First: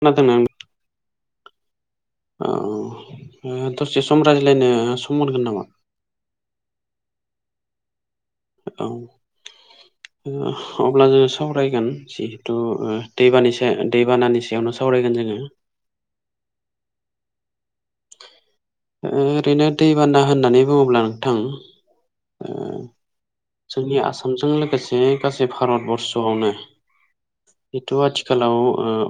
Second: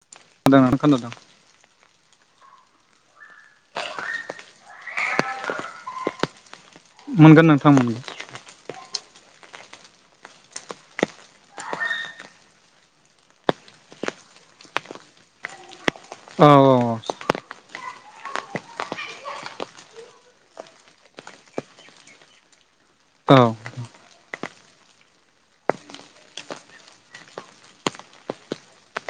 खोनादोंना नों? ओं नोंथां खोनादों। औ दसे ओ सम रायज्लायनो सम मोनगोन नामा? मोनगोन नोंथां मोनगोन। औ। [inaudible] अब्ला जोंङो सावरायगोन जिहेथु दैबानि सायाव दैबानानि सायावनो सावरायगोन जोंङो। औ औ ओरैनो दैबाना होननानै बुङोब्ला नोंथां औ जोंनि आसामजों लोगोसे गासै भारत बरर्स'आवनो जिथु आथिखालाव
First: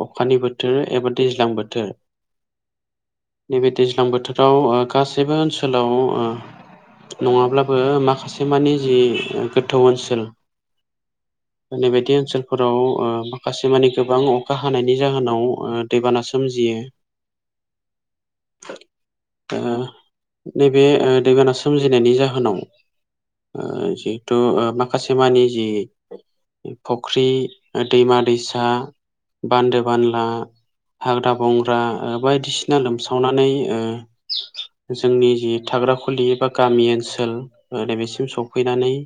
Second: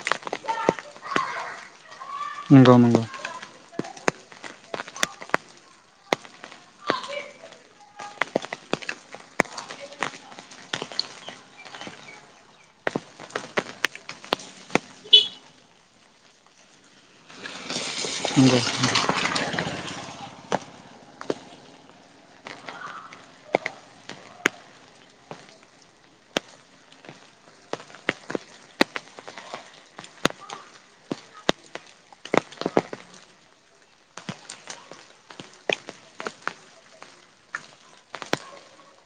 अखानि बोथोर एबा दैज्लां बोथोर नंगौ नंगौ नैबे दैज्लां बोथोराव ओ गासैबो ओनसोलाव ओ नङाब्लाबो माखासे मानि जि गोथौ ओनसोल [inaudible] नै बादि ओनसोलफोराव माखासे मानि गोबां अखा हानायनि जाहोनाव ओ दैबाना सोमजियो [inaudible] ओ नैबे दैबाना सोमजिनायनि जाहोनाव ओ जिहेथु माखासे मानि जि फुख्रि दैमा दैसा बान्दो बानला हाग्रा बंग्रा बायदिसिना लोमसावनानै ओ जोंनि जि थाग्रााखुलि एबा गामि ओनसोल ओरैबेसिम सफैनानै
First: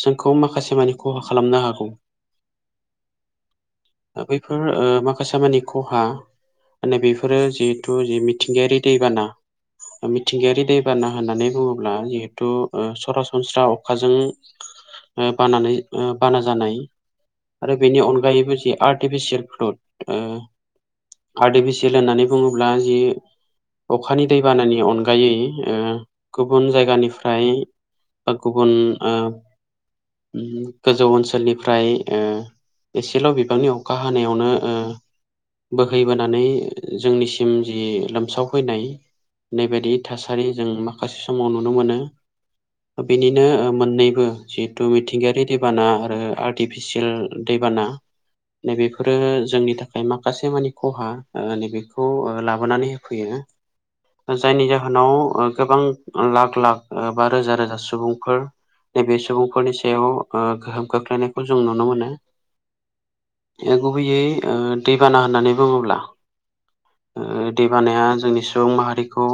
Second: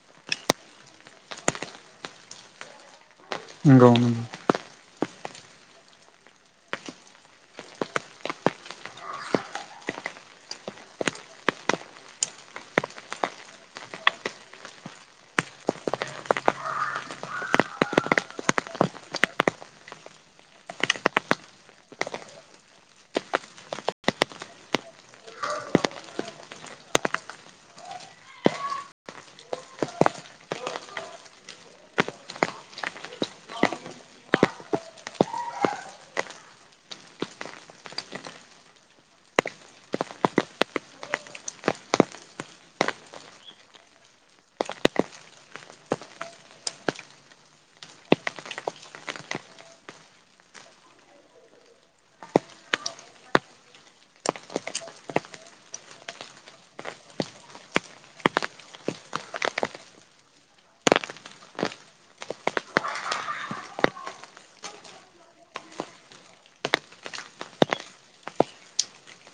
जोंखौ माखासे मानि खहा खालामनो हागौ। नंगौ नंगौ बेफोर माखासे मानि खहा माने बेफोरो जिहेतु जि मिथिंगायारि दैबाना मिथिंगायारि दैबाना होननानै बुङोब्ला जिहेतु ओ सरासनस्रा अखाजों बानानै बाना जानाय आरो बेनि अनगायैबो जे आर्टिफिसियेल फ्रुट ओ आर्टिफिसियेल होननानै बुङोब्ला जि अखानि दैबानानि अनगायै ओ गुबुन जायगानिफ्राय बा गुबुन ओ गोजौ ओनसोलनिफ्राय ओ एसेल' बिबांनि अखा हानायावनो ओ बोहैबोनानै जोंनिसिम जि लोमसावफैनाय नैबादि थासारि जों माखासे समाव नुनो मोनो। बेनिनो मोननैबो जिहेथु मिथिंगायारि दैबाना आरो आर्टिफिसियेल दैबाना नैबेफोरो जोंनि थाखाय माखासे मानि खहा नैबेखौ लाबोनानै फैयो जायनि जाहोनाव गोबां लाख लाख बा रोजा रोजा सु बुंफोर नैबे सुबुंफोरनि सायाव ओ गोहोम खोख्लैनायखौ जों नुनो मोनो। गुबैयै ओ दैबाना होननानै बुङोब्ला [inaudible] दै बानाया जोंनि सुबुं माहारिखौ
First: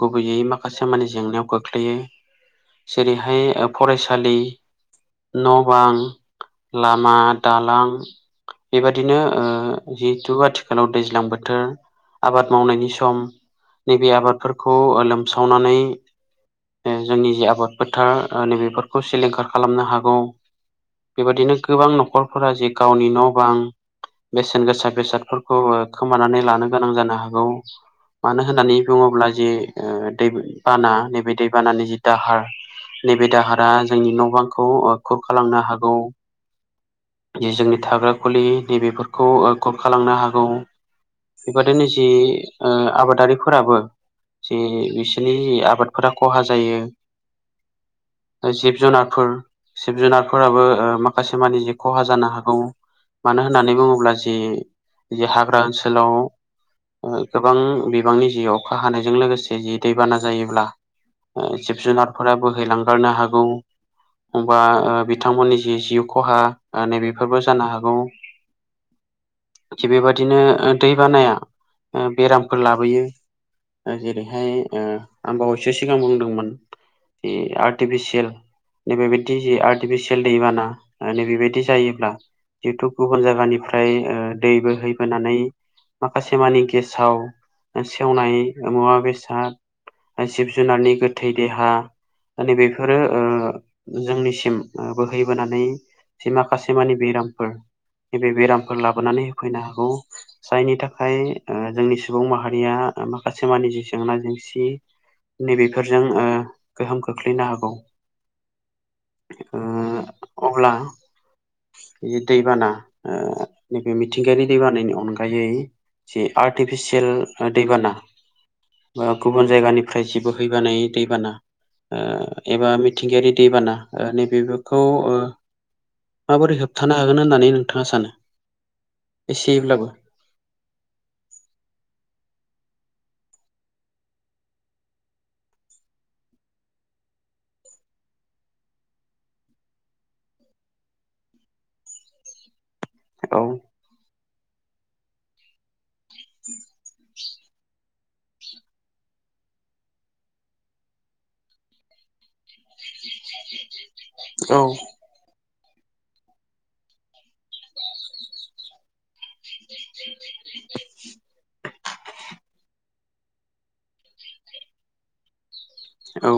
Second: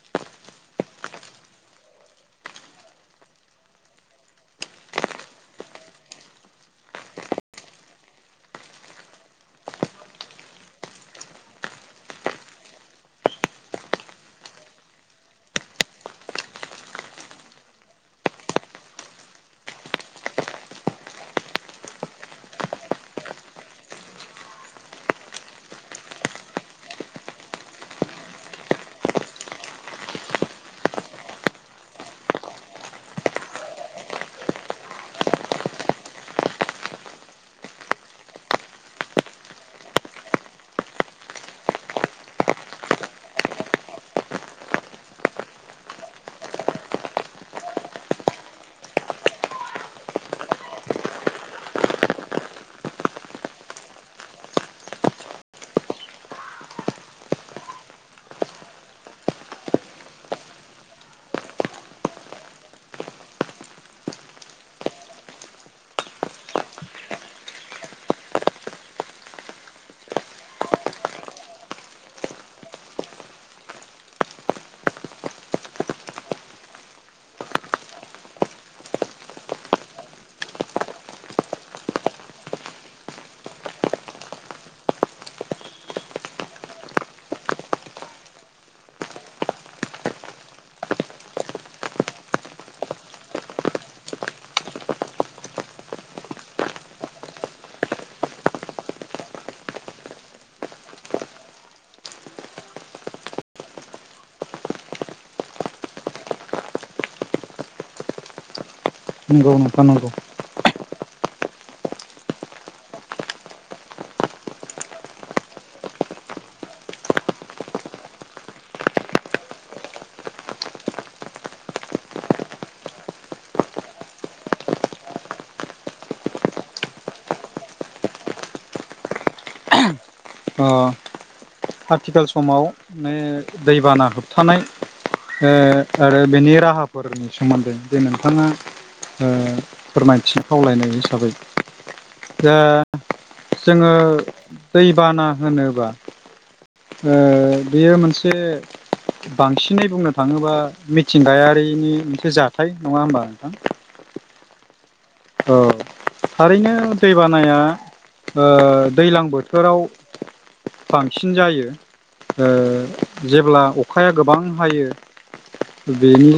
गुबैयै माखासे माने जेंनायाव खोख्लैयो जेरैहाय फरायसालि न' बां लामा दालां बेबादिनो जिहेतु आथिखालाव दैज्लां बोथोर आबाद मावनायनि सम नैबे आबादफोरखौ लोमसावनानै जोंनि जे आबाद फोथार नैबेफोरखौ सिलिंखार खालामनो हागौ बेबायदिनो गोबां न'खरफोरा जे गावनि न' बां बेसेन गोसा बेसादफोरखौ खोमानानै लानो गोनां जानो हागौ। मानो होननानै बुङोब्ला जि दैबाना नैबे दैबानानि जि दाहार नैबे दाहारा जोंनि न' बांखौ खुरखालांनो हागौ जोंनि थाग्रा खुलि नैबेफोरखौ खुरखालांनो हागौ। बेबादिनो जि ओ आबादारिफोराबो जि बिसोरनि आबादफोरा खहा जायो। जिब जुनारफोर जिब जुनारफोराबो ओ माखासे मानि जि खहा जानो हागौ। मानो होननानै बुङोब्ला जे हाग्रा ओनसोलाव गोबां बिबांनि जि अखा हानायजों लोगोसे जि दैबाना जायोब्ला जिब जुनारफोरा बोहैलांगारनो हागौ। होमबा ओ बिथांमोननि जि जिउ खहा ओ नैबेफोरबो जानो हागौ। थिग बेबादिनो ओ दैबानाया ओ बेरामफोर लाबोयो। ओ जेरैहाय ओ आं बावैसो सिगां बुंदोंमोन बे आर्टिफिसियेल नैबेबायदि जे आर्टिफिसियेल दैबाना ओ नैबेबायदि जायोब्ला जिहेथु गुबुन जायगानिफ्राय ओ दै बोहैबोनानै माखासे मानि गेसाव सेवनाय ओ मुवा बेसाद जिब जुनारनि गोथै देहा नैबेफोरो ओ जोंनिसिम ओ बोहैबोनानै जे माखासेमाने बेरामफोर नैबे बेरामफोर लाबोनानै होफैनो हागौ। जायनि थाखाय ओ जोंनि सुबुं माहारिया ओ माखासे माने जे जेंना जेंसि नैबेफोरजों ओ गोहोम खोख्लैनो हागौ नंगौ नोंथां नंगौ ओ अब्ला इ दैबाना ओ नैबे मिथिंगायारि दैबानानि अनगायै जे आर्टिफिसियेल ओ दैबाना बा गुबुन जायगानिफ्राय जे बोहैैबानाय दैबाना ओ एबा मिथिंगायारि दैबाना ओ नैबेफोरखौ ओ माबोरै होबथानो हागोन होननानै नोंथाङा सानो एसेब्लाबो? ओ आथिखाल समाव ने दैबाना होबथानाय ओ आरो बेनि राहाफोरनि सोमोन्दै जे नोंथाङा ओ फोरमायथि खावलायनाय हिसाबै दा औ जोङो बाना होनोबा ओ बेयो मोनसे बांसिनै बुंनो थाङोबा मिथिंगायारिनि मोनसे जाथाय नङा होमबा नोंथां? औ ओ थारैनो दैबानाया ओ दैलां बोथ थोराव बांसिन जायो। ओ जेब्ला अखाया गोबां हायो औ बेनि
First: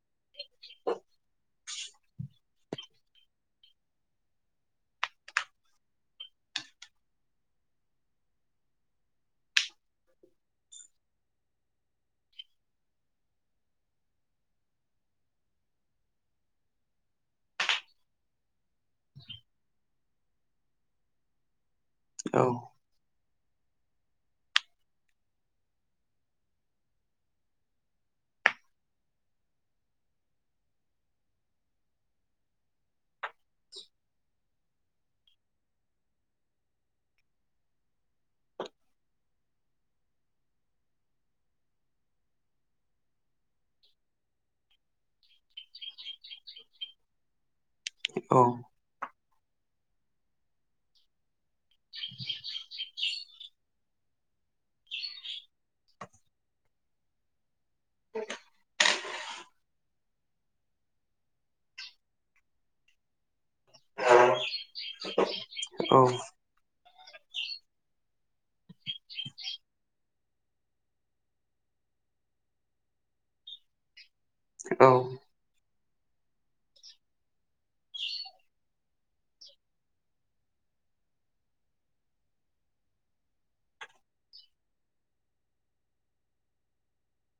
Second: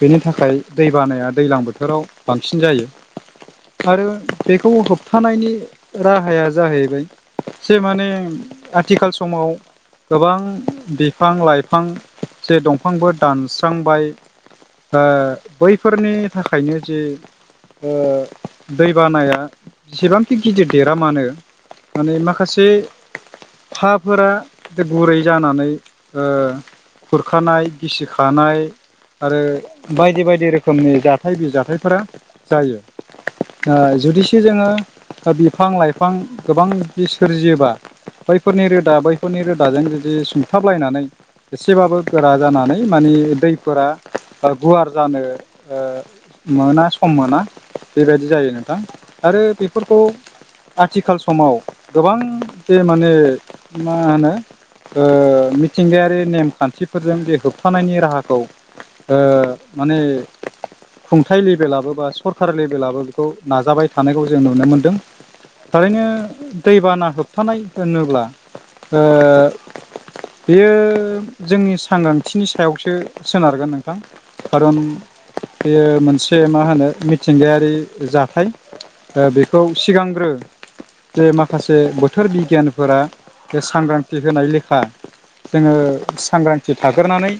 बेनि थाखाय दैबानाया दैलां बोथोराव बांसिन जायो। आरो बेखौ होबथानायनि राहाया जाहैबाय जे माने आथिखाल समाव गोबां बिफां लाइफां जे दंफांबो दानस्रांबाय। ओ बैफोरनि थाखायनो जे ओ दैबानाया जेसेबांखि गिदिर देरा मानो माने औ माखासे फाफोरा बे गुरै जानानै ओ खुरखानाय गिसिखानाय आरो बायदि बायदि रोखोमनि जाथाय बिजाथायफोरा जायो। ओ जुदिसे जोङो ओ बिफां लाइफां गोबांदि सोरजियोबा बैफोरनि रोदा बैफोरनि रोदाजों जुदि सुंथाबलायनानै एसेबाबो गोरा जानानै मानि दैफोरा बा गुवार जानो ओ मोना सम मोना बेबायदि जायो नोंथां आरो बेफोरखौ आथिखाल समाव गोबां बे माने मा होनो ओ मिथिंगायारि नेमखान्थिफोरजों बे होबथानायनि राहाखौ ओ माने खुंथाइ लेभेलाबो बा सरकार लेभेलाबो बेखौ नाजाबाय औ औ थानायखौ जों नुनो मोनदों। औ थारैनो दैबाना होबथानाय होनोब्ला ओ बेयो जोंनि सांग्रांथिनि सायावसो सोनारगोन नों थां खारन औ बेयो मोनसे मा होनो मिथिंगायारि जाथाय ओ बेखौ सिगांग्रो जे माखासे बोथोर बिगियानफोरा बे सांग्रांथि होनाय लेखा जोङो सांग्रांथि थाग्रोनै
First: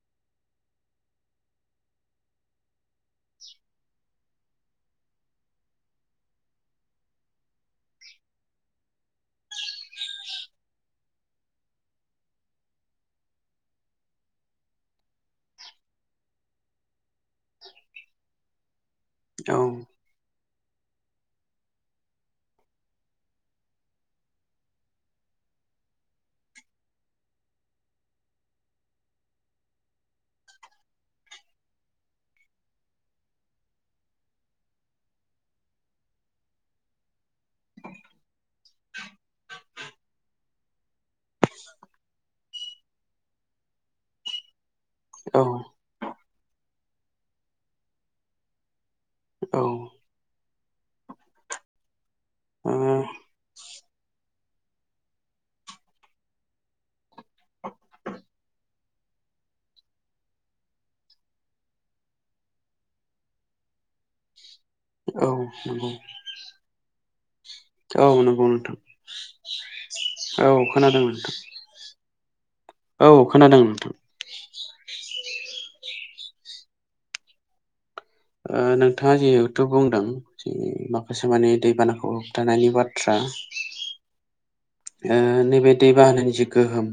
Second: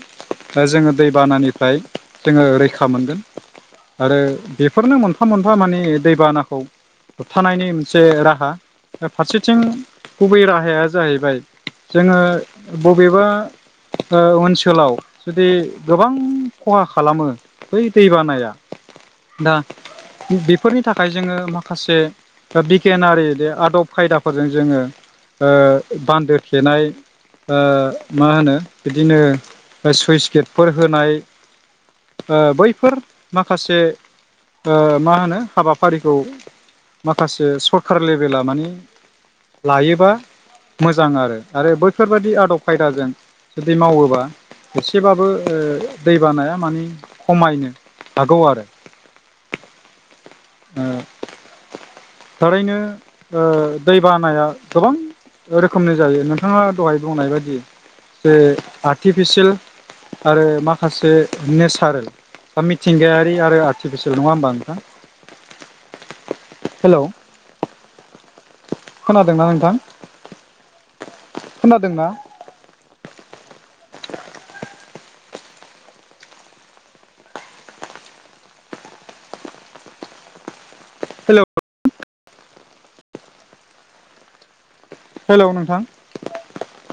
जोङो दैबानानिफ्राय जोङो रैख खा मोनगोन आरो बेफोरनो मोनफा मोनफा माने दैबानाखौ होबथानायनि मोनसे राहा। फारसेथिं गुबै राहाया जाहैबाय जोङो बबेबा ओ ओनसोलाव जुदि गोबां खहा खालामो बै दैबानाया दा औ बेफोरनि थाखाय जोङो माखासे बिगियानारि आदब खायदाफोरजों जोङो ओ बान्दो थेनाय ओ मा होनो बिदिनो सुइस गेटफोर होनाय। ओ बैफोर माखासे ओ मा होनो हाबाफारिखौ माखासे सरखार लेभेला माने लायोबा मोजां आरो। आरो बैफोरबाददि आदब खायदाजों जुदि मावोबा एसेबाबो ओ औ दैबानाया मानि खमायनो हागौ आरो। औ। ओ औ थारैनो ओ दै बानाया गोबां रोखोमनि जायो नोंथाङा दहाय बुंनाय बायदि जे आर्टिफिसियेल आरो माखासे नेचारेल बा मिथिंगायारि आरो आर्टिफिसियेल नङा होमबा नोंथां? औ नंगौ हेलौ औ नंगौ नोंथां। खोनादोंना नोंथां औ खोनादों नोंथां खोनादोंना औ खोनादों नोंथां। ओ नोंथाङा जिहेथु बुंदों जे माखासे हेलौ माने दैबानाखौ होबथानायनि बाथ्रा। ओ हेलौ नैबे नोंथां दै बानानि जि गोहोम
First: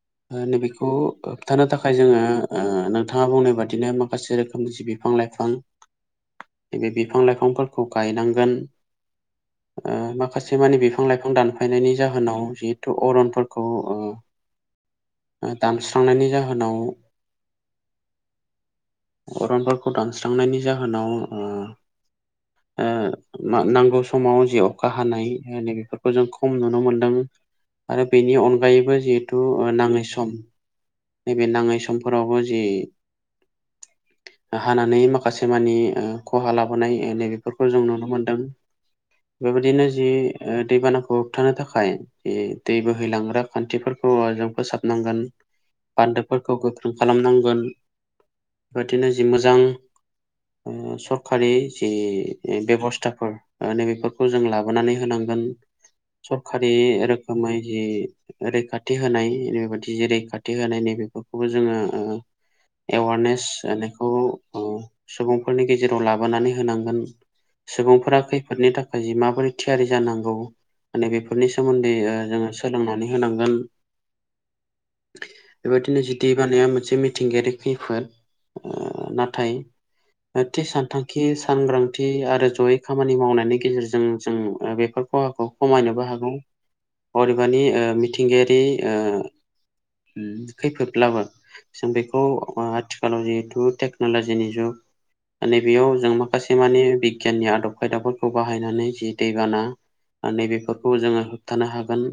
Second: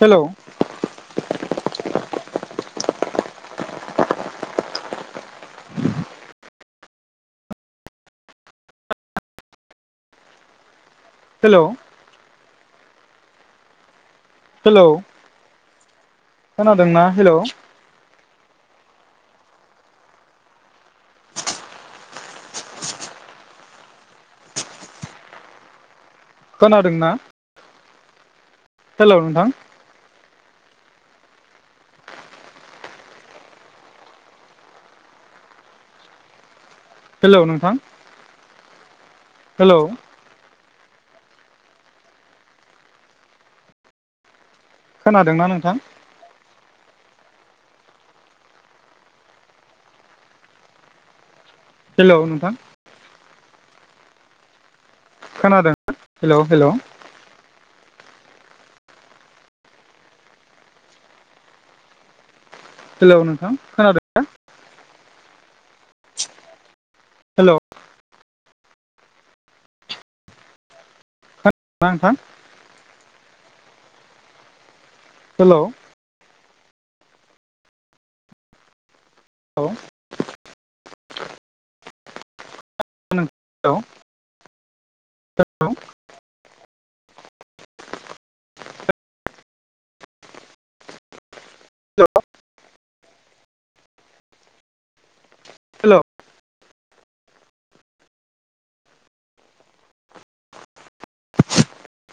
हेलौ ओ नैबेखौ होबथानो थाखाय जोङो ओ नोंथाङा बुंनाय बादिनो माखासे रोखोमनि जि बिफां लाइफां बे बिफां लाइफांफोरखौ गायनांगोन ओ माखासे मानि बिफां लाइफां हेलौ दानफायनायनि जाहोनाव जिहेथु अरनफोरखौ ओ हेलौ दानस्रांनायनि जाहोनाव खोनादोंना हेलौ? अरनफोरखौ दानस्रांनायनि जाहोनाव ओ ओ नांगौ समाव जि अखा हानाय नै बेफोरखौ जों न खोनादोंना मोनदाङो आरो बेनि अनगायैबो हेलौ जिहेथु नोंथां नाङै सम नैबे नाङै समफोरावबो जि हानानै माखासे मानि ओ खहा लाबोनाय हेलौ नैबेफोरखौ नोंथां जों नुनो मोनदों हेलौ बेबायदिनो जि ओ दैबानाखौ होबथानो थाखाय इ दै बोहैलांग्रा खान्थिफोरखौ जों फोसाब नांगोन खोनादोंना नोंथां बान्दोफोरखौ गोख्रों खालामनांगोन। बेबादिनो जि मोजां ओ सरखारि जि हेलौ नोंथां बेब'स्थाफोर ओ नैबेफोरखौ जों लाबोनानै होनांगोन। खोनादों हेलौ सरखारि हेलौ रोखोमै जि रैखाथि होनाय नैबेबादि जि रैखाथि होनाय नैबेफोरखौबो जोङो ओ हेलौ एवारनेस नोंथां होनायखौ खोनादों ओ सुबुंफोरनि गेजेराव लाबोनानै होनांगोन। हेलौ सुबुंफोरा खैफोदनि थाखाय जि माबोरै थियारि जानांगौ। माने बेफोरनि सोमोन्दै नोंथां ओ जोङो सोलोंनानै होनांगोन। हेलौ बेबायदिनो जि दै बानाया मोनसे मिथिंगायारि खैफोद। ओ नाथाय औ थि सानथांखि सांग्रांथि आरो जयै खामानि मावनायनि हेलौ गेजेरजों जों बेफोर खहाखौ खमायनोबो हागौ अरिबानि मिथिंगायारि ओ खैफोदब्लाबो जों हेल' बेखौ आथिखालाव जिहेथु टेक्न'लजिनि जुग। हेल' नैबेयाव जों माखासे मानि बिगियाननि आदब खायदाफोरखौ बाहायनानै जि दैबाना नैबेफोरखौ जोङो होबथानो हागोन।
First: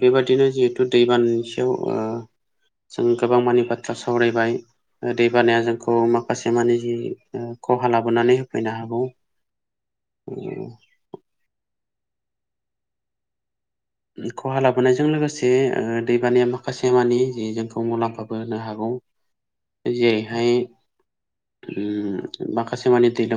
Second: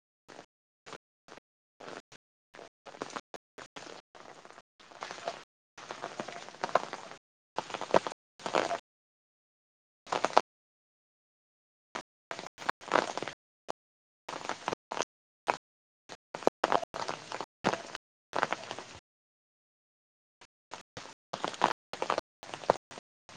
बेबादिनो जिहेथु दैबान सायाव ओ जों गोबां मानि बाथ्रा सावरायबाय। दैबानाया जोंखौ माखासे मानि जि खहा लाबोनानै होफैनो हागौ। [unintelligible] खहा लाबोनायजों ओ लोगोसे दैबानाया माखासे मानि जोंखौ मुलाम्फाबो होनो हागौ। जेरैहाय माखासे उम माने दै